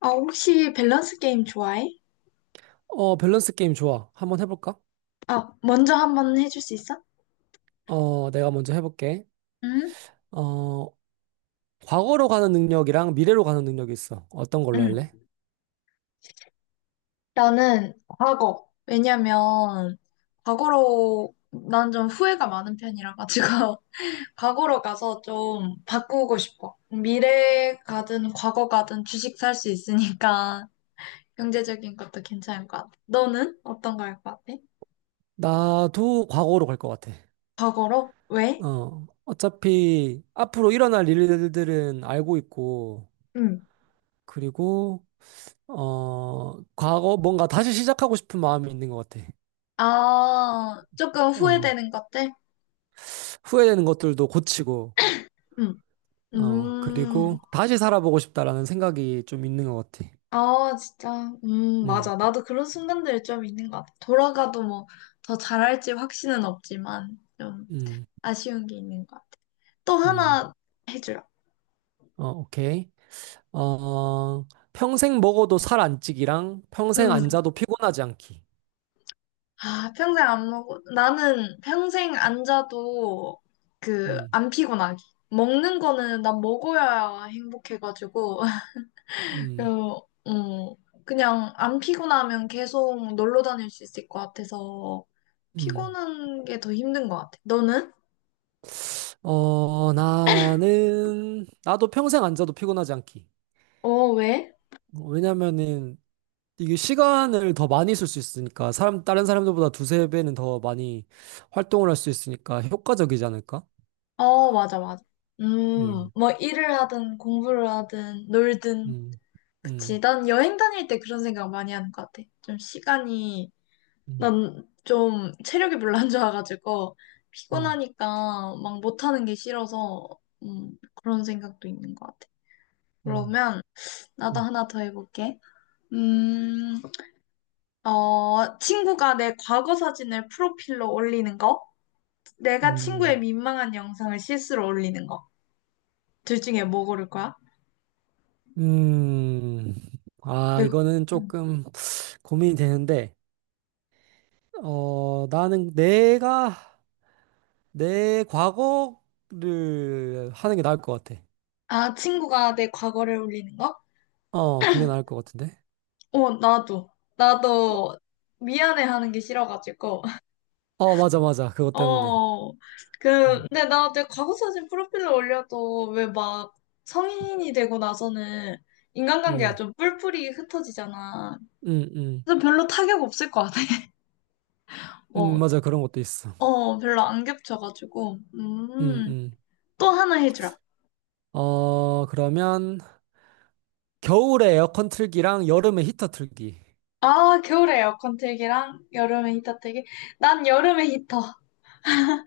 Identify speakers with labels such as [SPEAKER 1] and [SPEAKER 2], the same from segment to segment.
[SPEAKER 1] 아, 혹시 밸런스 게임 좋아해?
[SPEAKER 2] 밸런스 게임 좋아. 한번 해볼까?
[SPEAKER 1] 아, 먼저 한번 해줄 수 있어?
[SPEAKER 2] 내가 먼저 해볼게.
[SPEAKER 1] 응?
[SPEAKER 2] 어, 과거로 가는 능력이랑 미래로 가는 능력이 있어. 어떤 걸로
[SPEAKER 1] 응.
[SPEAKER 2] 할래?
[SPEAKER 1] 나는 과거. 왜냐면, 과거로, 난 좀 후회가 많은 편이라 가지고, 과거로 가서 좀 바꾸고 싶어. 미래 가든 과거 가든 주식 살 수 있으니까, 경제적인 것도 괜찮을 것 같아. 너는 어떤 거 할 것 같아?
[SPEAKER 2] 나도 과거로 갈 것 같아.
[SPEAKER 1] 과거로? 왜?
[SPEAKER 2] 어차피 앞으로 일어날 일들은 알고 있고,
[SPEAKER 1] 응.
[SPEAKER 2] 그리고, 과거 뭔가 다시 시작하고 싶은 마음이 있는 것 같아.
[SPEAKER 1] 아, 조금
[SPEAKER 2] 어,
[SPEAKER 1] 후회되는 것들?
[SPEAKER 2] 후회되는 것들도 고치고,
[SPEAKER 1] 응. 음.
[SPEAKER 2] 그리고 다시 살아보고 싶다라는 생각이 좀 있는 것 같아.
[SPEAKER 1] 아, 진짜.
[SPEAKER 2] 음,
[SPEAKER 1] 맞아. 나도 그런 순간들이 좀 있는 것 같아. 돌아가도 뭐 더 잘할지 확신은 없지만 좀
[SPEAKER 2] 음,
[SPEAKER 1] 아쉬운 게 있는 것 같아. 또
[SPEAKER 2] 음.
[SPEAKER 1] 하나 해줘요.
[SPEAKER 2] 오케이. 어, 평생 먹어도 살 안 찌기랑 평생
[SPEAKER 1] 음.
[SPEAKER 2] 안 자도 피곤하지 않기.
[SPEAKER 1] 아, 평생 안 먹어. 나는 평생 안 자도 그
[SPEAKER 2] 음,
[SPEAKER 1] 안 피곤하기. 먹는 거는 난 먹어야 행복해가지고
[SPEAKER 2] 음,
[SPEAKER 1] 그, 음, 그냥 안 피곤하면 계속 놀러 다닐 수 있을 것 같아서
[SPEAKER 2] 음.
[SPEAKER 1] 피곤한 게 더 힘든 것 같아. 너는?
[SPEAKER 2] 나도 평생 안 자도 피곤하지 않기.
[SPEAKER 1] 어, 왜?
[SPEAKER 2] 왜냐면은, 이게 시간을 더 많이 쓸 수 있으니까, 다른 사람들보다 두세 배는 더 많이 활동을 할 수 있으니까 효과적이지 않을까?
[SPEAKER 1] 어, 맞아, 맞아.
[SPEAKER 2] 음,
[SPEAKER 1] 뭐 일을 하든 공부를 하든 놀든.
[SPEAKER 2] 음,
[SPEAKER 1] 그치.
[SPEAKER 2] 음,
[SPEAKER 1] 난 여행 다닐 때 그런 생각 많이 하는 것 같아. 좀 시간이,
[SPEAKER 2] 음,
[SPEAKER 1] 난 좀 체력이 별로 안 좋아가지고
[SPEAKER 2] 음,
[SPEAKER 1] 피곤하니까 막 못하는 게 싫어서 그런 생각도 있는 것 같아.
[SPEAKER 2] 음,
[SPEAKER 1] 그러면
[SPEAKER 2] 음,
[SPEAKER 1] 나도
[SPEAKER 2] 음.
[SPEAKER 1] 하나 더 해볼게. 음, 어, 친구가 내 과거 사진을 프로필로 올리는 거, 내가 친구의
[SPEAKER 2] 음.
[SPEAKER 1] 민망한 영상을 실수로 올리는 거. 둘 중에 뭐 고를 거야?
[SPEAKER 2] 음, 아,
[SPEAKER 1] 네.
[SPEAKER 2] 이거는
[SPEAKER 1] 음.
[SPEAKER 2] 조금 고민이 되는데, 나는 내가 내 과거를 하는 게 나을 것 같아.
[SPEAKER 1] 아, 친구가 내 과거를 울리는 거?
[SPEAKER 2] 그게 나을 것 같은데.
[SPEAKER 1] 어, 나도.
[SPEAKER 2] 어,
[SPEAKER 1] 나도 미안해하는 게 싫어가지고.
[SPEAKER 2] 맞아, 맞아. 그것 때문에.
[SPEAKER 1] 어,
[SPEAKER 2] 어,
[SPEAKER 1] 근데 나 내 과거 사진 프로필로 올려도 왜 막 성인이 되고 나서는 인간관계가
[SPEAKER 2] 음,
[SPEAKER 1] 좀 뿔뿔이 흩어지잖아.
[SPEAKER 2] 음, 음,
[SPEAKER 1] 그래서 별로 타격 없을 것 같아. 뭐,
[SPEAKER 2] 맞아. 그런 것도 있어.
[SPEAKER 1] 어, 별로 안 겹쳐가지고.
[SPEAKER 2] 음, 음.
[SPEAKER 1] 또 하나 해주라.
[SPEAKER 2] 그러면 겨울에 에어컨 틀기랑 여름에 히터 틀기.
[SPEAKER 1] 아, 겨울에 에어컨 틀기랑 여름에 히터 틀기. 난 여름에 히터.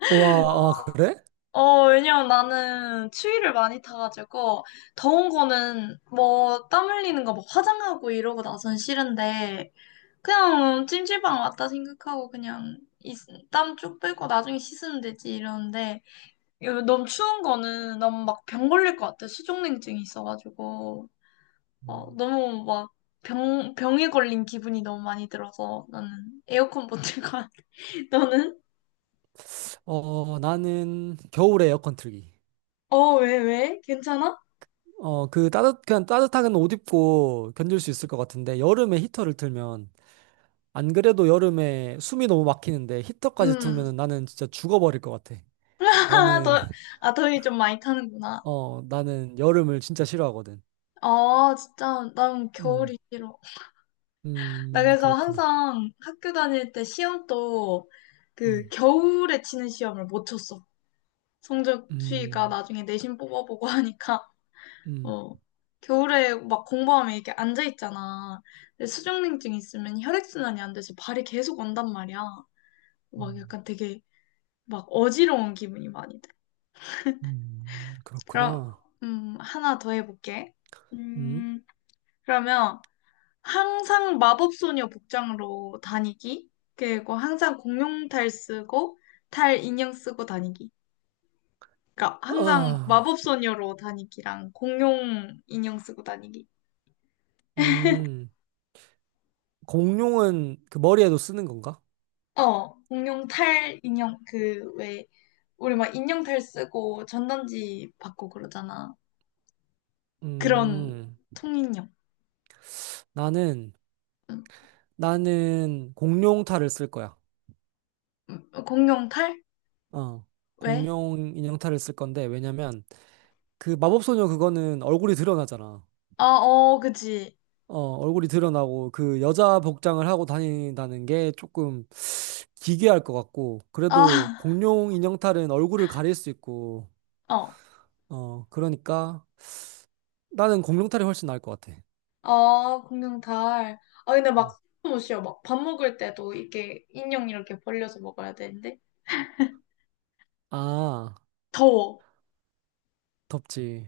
[SPEAKER 2] 와, 아, 그래?
[SPEAKER 1] 어, 왜냐면 나는 추위를 많이 타가지고, 더운 거는 뭐, 땀 흘리는 거 막 화장하고 이러고 나선 싫은데, 그냥 찜질방 왔다 생각하고 그냥 땀 쭉 빼고 나중에 씻으면 되지 이러는데, 이거 너무 추운 거는 너무 막 병 걸릴 것 같아. 수족냉증이 있어가지고, 어, 너무 막 병에 걸린 기분이 너무 많이 들어서 나는 에어컨 못 틀고, 너는?
[SPEAKER 2] 나는 겨울에 에어컨 틀기.
[SPEAKER 1] 어, 왜? 괜찮아?
[SPEAKER 2] 그냥 따뜻하게는 옷 입고 견딜 수 있을 것 같은데 여름에 히터를 틀면 안 그래도 여름에 숨이 너무 막히는데 히터까지
[SPEAKER 1] 음.
[SPEAKER 2] 틀면은 나는 진짜 죽어버릴 것 같아.
[SPEAKER 1] 아,
[SPEAKER 2] 나는,
[SPEAKER 1] 더, 아, 더위 좀 많이 타는구나.
[SPEAKER 2] 나는 여름을 진짜 싫어하거든.
[SPEAKER 1] 아, 진짜, 난
[SPEAKER 2] 음,
[SPEAKER 1] 겨울이 싫어. 나 그래서
[SPEAKER 2] 그렇구나.
[SPEAKER 1] 항상 학교 다닐 때 시험도 그
[SPEAKER 2] 음,
[SPEAKER 1] 겨울에 치는 시험을 못 쳤어. 성적 추이가
[SPEAKER 2] 음,
[SPEAKER 1] 나중에 내신 뽑아보고 하니까,
[SPEAKER 2] 음,
[SPEAKER 1] 어. 겨울에 막 공부하면 이렇게 앉아있잖아. 근데 수족냉증 있으면 혈액순환이 안 돼서 발이 계속 온단 말이야. 막
[SPEAKER 2] 음,
[SPEAKER 1] 약간 되게 막 어지러운 기분이 많이 돼. 그럼,
[SPEAKER 2] 그렇구나.
[SPEAKER 1] 하나 더 해볼게.
[SPEAKER 2] 음,
[SPEAKER 1] 음, 그러면, 항상 마법소녀 복장으로 다니기. 그리고 항상 공룡탈 쓰고 탈 인형 쓰고 다니기. 그러니까 항상
[SPEAKER 2] 아,
[SPEAKER 1] 마법소녀로 다니기랑 공룡 인형 쓰고 다니기.
[SPEAKER 2] 음, 공룡은 그 머리에도 쓰는 건가?
[SPEAKER 1] 어, 공룡 탈 인형 그 왜 우리 막 인형 탈 쓰고 전단지 받고 그러잖아. 그런
[SPEAKER 2] 음,
[SPEAKER 1] 통인형.
[SPEAKER 2] 나는,
[SPEAKER 1] 음,
[SPEAKER 2] 나는 공룡 탈을 쓸 거야.
[SPEAKER 1] 공룡 탈?
[SPEAKER 2] 어,
[SPEAKER 1] 왜?
[SPEAKER 2] 공룡 인형 탈을 쓸 건데, 왜냐면, 그 마법소녀 그거는 얼굴이 드러나잖아.
[SPEAKER 1] 아, 어, 그치.
[SPEAKER 2] 얼굴이 드러나고 그 여자 복장을 하고 다닌다는 게 조금 기괴할 것 같고 그래도
[SPEAKER 1] 아,
[SPEAKER 2] 공룡 인형탈은 얼굴을 가릴 수 있고
[SPEAKER 1] 어.
[SPEAKER 2] 그러니까 나는 공룡탈이 훨씬 나을 것 같아.
[SPEAKER 1] 아, 공룡 달. 아, 근데
[SPEAKER 2] 음.
[SPEAKER 1] 막, 못 쉬어. 막, 밥 먹을 때도 이렇게 인형 이렇게 벌려서 먹어야 되는데.
[SPEAKER 2] 아,
[SPEAKER 1] 더워.
[SPEAKER 2] 덥지.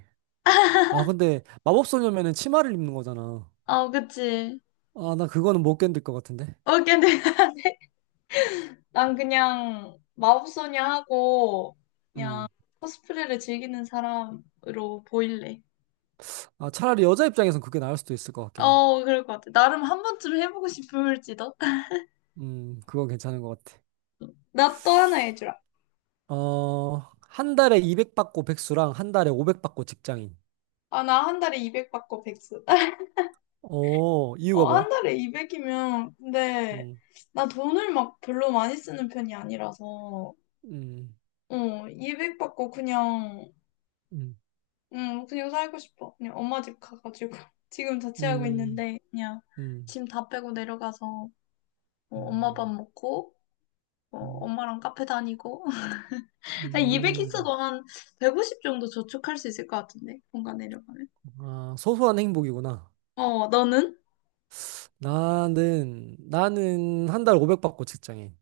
[SPEAKER 2] 아, 근데 마법소녀면은 치마를 입는 거잖아.
[SPEAKER 1] 아, 그치.
[SPEAKER 2] 아, 나 그거는 못 견딜 것 같은데.
[SPEAKER 1] 어, 근데 난 그냥 마법소녀 하고, 그냥
[SPEAKER 2] 음.
[SPEAKER 1] 코스프레를 즐기는 사람으로 보일래.
[SPEAKER 2] 아, 차라리 여자 입장에선 그게 나을 수도 있을 것 같긴 해.
[SPEAKER 1] 어, 그럴 것 같아. 나름 한 번쯤 해보고 싶을지도.
[SPEAKER 2] 그건 괜찮은 것 같아.
[SPEAKER 1] 나 또 하나 해주라.
[SPEAKER 2] 어, 한 달에 200 받고 백수랑 한 달에 500 받고 직장인.
[SPEAKER 1] 아, 나 한 달에 200 받고 백수.
[SPEAKER 2] 이유가
[SPEAKER 1] 어, 한
[SPEAKER 2] 뭐야?
[SPEAKER 1] 달에 200이면, 근데,
[SPEAKER 2] 음,
[SPEAKER 1] 나 돈을 막 별로 많이 쓰는 편이 아니라서.
[SPEAKER 2] 음,
[SPEAKER 1] 어, 200 받고 그냥,
[SPEAKER 2] 음,
[SPEAKER 1] 응, 그냥 살고 싶어. 그냥 엄마 집 가가지고. 지금 자취하고
[SPEAKER 2] 음,
[SPEAKER 1] 있는데, 그냥
[SPEAKER 2] 음,
[SPEAKER 1] 짐 다 빼고 내려가서, 어, 엄마
[SPEAKER 2] 음,
[SPEAKER 1] 밥 먹고, 어,
[SPEAKER 2] 음,
[SPEAKER 1] 엄마랑 카페 다니고. 200
[SPEAKER 2] 음.
[SPEAKER 1] 있어도 한 150 정도 저축할 수 있을 것 같은데, 뭔가 내려가면.
[SPEAKER 2] 아, 소소한 행복이구나.
[SPEAKER 1] 어, 너는?
[SPEAKER 2] 나는 한 달에 500 받고 직장인.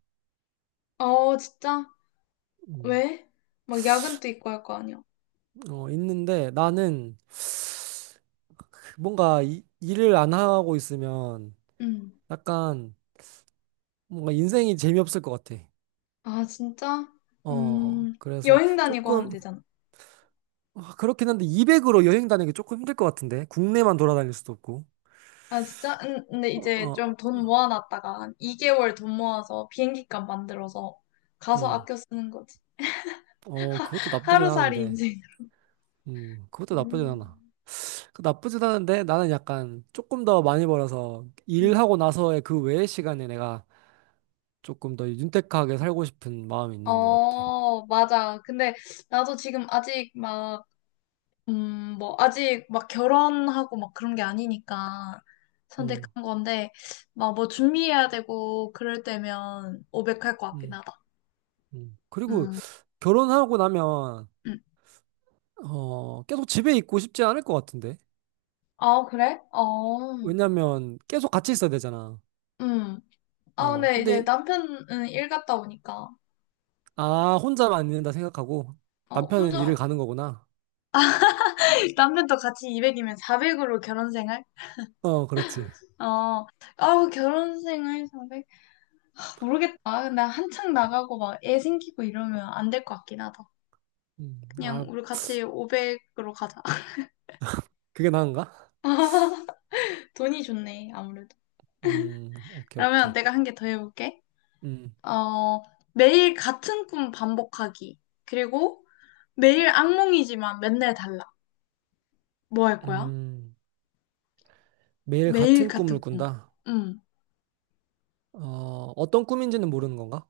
[SPEAKER 1] 어, 진짜?
[SPEAKER 2] 음,
[SPEAKER 1] 왜? 막 야근도 있고 할 거 아니야.
[SPEAKER 2] 있는데 나는 뭔가 일을 안 하고 있으면
[SPEAKER 1] 응.
[SPEAKER 2] 약간 뭔가 인생이 재미없을 것 같아.
[SPEAKER 1] 아, 진짜? 음,
[SPEAKER 2] 그래서
[SPEAKER 1] 여행 다니고 하면
[SPEAKER 2] 조금,
[SPEAKER 1] 되잖아.
[SPEAKER 2] 아, 그렇긴 한데 200으로 여행 다니기 조금 힘들 것 같은데 국내만 돌아다닐 수도 없고.
[SPEAKER 1] 아, 진짜? 응, 근데
[SPEAKER 2] 어,
[SPEAKER 1] 이제
[SPEAKER 2] 어,
[SPEAKER 1] 좀 돈 모아놨다가 한 2개월 돈 모아서 비행기값 만들어서 가서
[SPEAKER 2] 음.
[SPEAKER 1] 아껴 쓰는 거지.
[SPEAKER 2] 그것도 나쁘진
[SPEAKER 1] 하루살이
[SPEAKER 2] 않은데.
[SPEAKER 1] 인생.
[SPEAKER 2] 그것도 나쁘진 않아.
[SPEAKER 1] 음.
[SPEAKER 2] 나쁘진 않은데 나는 약간 조금 더 많이 벌어서
[SPEAKER 1] 응.
[SPEAKER 2] 일하고 나서의 그 외의 시간에 내가 조금 더 윤택하게 살고 싶은 마음이 있는 것 같아.
[SPEAKER 1] 어, 맞아. 근데 나도 지금 아직 막, 뭐, 아직 막 결혼하고 막 그런 게 아니니까
[SPEAKER 2] 음,
[SPEAKER 1] 선택한 건데, 막 뭐 준비해야 되고 그럴 때면 오백할 것 같긴
[SPEAKER 2] 음,
[SPEAKER 1] 하다.
[SPEAKER 2] 그리고
[SPEAKER 1] 음,
[SPEAKER 2] 결혼하고 나면
[SPEAKER 1] 음.
[SPEAKER 2] 계속 집에 있고 싶지 않을 것 같은데.
[SPEAKER 1] 아, 그래? 어,
[SPEAKER 2] 왜냐면 계속 같이 있어야 되잖아.
[SPEAKER 1] 음. 아, 근데 이제
[SPEAKER 2] 근데,
[SPEAKER 1] 남편은 일 갔다 오니까.
[SPEAKER 2] 아, 혼자만 있는다 생각하고
[SPEAKER 1] 어,
[SPEAKER 2] 남편은 일을
[SPEAKER 1] 혼자
[SPEAKER 2] 가는 거구나.
[SPEAKER 1] 남편도 같이 200이면 400으로 결혼생활?
[SPEAKER 2] 그렇지.
[SPEAKER 1] 어, 아우, 결혼생활 400? 모르겠다. 나 한창 나가고 막 애 생기고 이러면 안 될 것 같긴 하다. 그냥
[SPEAKER 2] 아,
[SPEAKER 1] 우리 같이 500으로 가자.
[SPEAKER 2] 그게 나은가?
[SPEAKER 1] 돈이 좋네, 아무래도.
[SPEAKER 2] 오케이,
[SPEAKER 1] 그러면
[SPEAKER 2] 오케이.
[SPEAKER 1] 내가 한 개 더 해볼게.
[SPEAKER 2] 음,
[SPEAKER 1] 어, 매일 같은 꿈 반복하기. 그리고 매일 악몽이지만 맨날 달라. 뭐 할 거야?
[SPEAKER 2] 음, 매일
[SPEAKER 1] 매일
[SPEAKER 2] 같은 꿈을
[SPEAKER 1] 같은 꿈.
[SPEAKER 2] 꾼다.
[SPEAKER 1] 응.
[SPEAKER 2] 어, 어떤 꿈인지는 모르는 건가?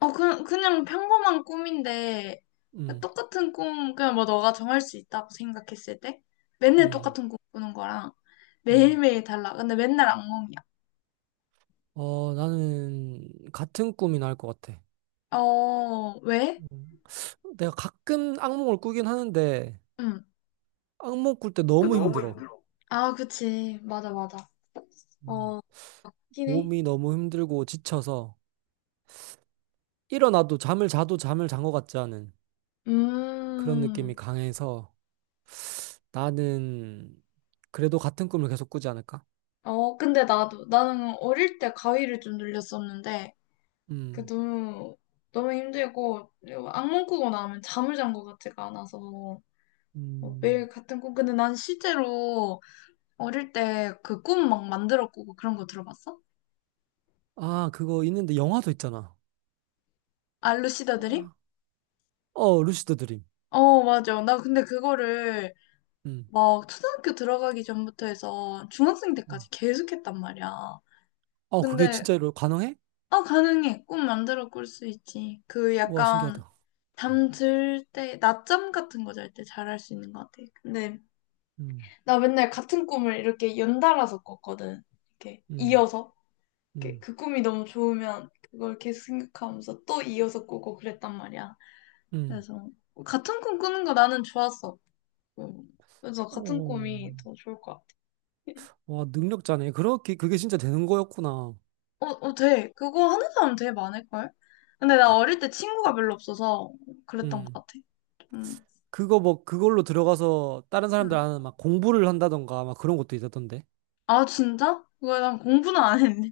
[SPEAKER 1] 어, 그냥 평범한 꿈인데,
[SPEAKER 2] 음,
[SPEAKER 1] 똑같은 꿈, 그냥 뭐 너가 정할 수 있다고 생각했을 때, 맨날
[SPEAKER 2] 음,
[SPEAKER 1] 똑같은 꿈 꾸는 거랑
[SPEAKER 2] 음.
[SPEAKER 1] 매일매일 달라. 근데 맨날 악몽이야.
[SPEAKER 2] 나는 같은 꿈이 나을 것 같아.
[SPEAKER 1] 어, 왜?
[SPEAKER 2] 음, 내가 가끔 악몽을 꾸긴 하는데
[SPEAKER 1] 응.
[SPEAKER 2] 악몽 꿀 때
[SPEAKER 1] 그
[SPEAKER 2] 너무 힘들어.
[SPEAKER 1] 아, 그치. 맞아, 맞아.
[SPEAKER 2] 음,
[SPEAKER 1] 어, 맞긴 해.
[SPEAKER 2] 몸이 너무 힘들고 지쳐서 일어나도 잠을 자도 잠을 잔 것 같지 않은. 그런 느낌이
[SPEAKER 1] 음,
[SPEAKER 2] 강해서 나는 그래도 같은 꿈을 계속 꾸지 않을까?
[SPEAKER 1] 어, 근데 나는 어릴 때 가위를 좀 눌렸었는데, 그
[SPEAKER 2] 음,
[SPEAKER 1] 너무, 너무 힘들고, 악몽 꾸고 나면 잠을 잔 것 같지가 않아서. 어,
[SPEAKER 2] 음.
[SPEAKER 1] 매일 같은 꿈. 근데 난 실제로 어릴 때 그 꿈 막 만들어 꾸고 그런 거 들어봤어?
[SPEAKER 2] 아, 그거 있는데 영화도 있잖아.
[SPEAKER 1] 알루시다 드림?
[SPEAKER 2] 아. 루시드 드림.
[SPEAKER 1] 어, 맞아. 나 근데 그거를
[SPEAKER 2] 음,
[SPEAKER 1] 막 초등학교 들어가기 전부터 해서 중학생
[SPEAKER 2] 음.
[SPEAKER 1] 때까지 계속 했단 말이야.
[SPEAKER 2] 그게
[SPEAKER 1] 근데,
[SPEAKER 2] 진짜로 가능해?
[SPEAKER 1] 아, 가능해. 꿈 만들어 꿀 수 있지. 그
[SPEAKER 2] 와,
[SPEAKER 1] 약간
[SPEAKER 2] 신기하다.
[SPEAKER 1] 잠 들 때, 낮잠 같은 거 잘 때 잘 할 수 있는 것 같아. 근데
[SPEAKER 2] 음,
[SPEAKER 1] 나 맨날 같은 꿈을 이렇게 연달아서 꿨거든. 이렇게
[SPEAKER 2] 음,
[SPEAKER 1] 이어서. 이렇게
[SPEAKER 2] 음,
[SPEAKER 1] 그 꿈이 너무 좋으면 그걸 계속 생각하면서 또 이어서 꾸고 그랬단 말이야.
[SPEAKER 2] 음.
[SPEAKER 1] 그래서 같은 꿈 꾸는 거 나는 좋았어. 음. 그래서 같은
[SPEAKER 2] 오,
[SPEAKER 1] 꿈이 더 좋을 것 같아.
[SPEAKER 2] 와, 능력자네. 그게 진짜 되는 거였구나.
[SPEAKER 1] 어, 어, 돼. 그거 하는 사람 되게 많을걸? 근데 나 어릴 때 친구가 별로 없어서 그랬던 것
[SPEAKER 2] 음.
[SPEAKER 1] 같아. 음.
[SPEAKER 2] 그거 뭐, 그걸로 들어가서 다른 사람들
[SPEAKER 1] 음.
[SPEAKER 2] 아는 막 공부를 한다던가 막 그런 것도 있었던데.
[SPEAKER 1] 아, 진짜? 그거 난 공부는 안 했네.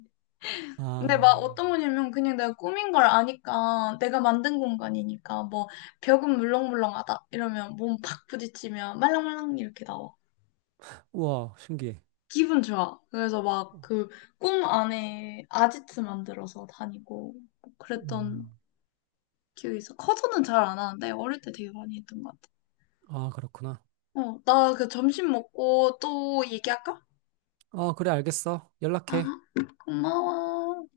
[SPEAKER 1] 근데 막
[SPEAKER 2] 아,
[SPEAKER 1] 어떤 거냐면 그냥 내가 꾸민 걸 아니까 내가 만든 공간이니까 뭐 벽은 물렁물렁하다 이러면 몸 팍 부딪히면 말랑말랑 이렇게 나와.
[SPEAKER 2] 와, 신기해.
[SPEAKER 1] 기분 좋아. 그래서 막 그 꿈 안에 아지트 만들어서 다니고 뭐 그랬던
[SPEAKER 2] 음.
[SPEAKER 1] 기억이 있어. 커서는 잘 안 하는데 어릴 때 되게 많이 했던 것 같아.
[SPEAKER 2] 아, 그렇구나.
[SPEAKER 1] 어, 나 그 점심 먹고 또 얘기할까?
[SPEAKER 2] 그래, 알겠어.
[SPEAKER 1] 아,
[SPEAKER 2] 연락해.
[SPEAKER 1] 고마워.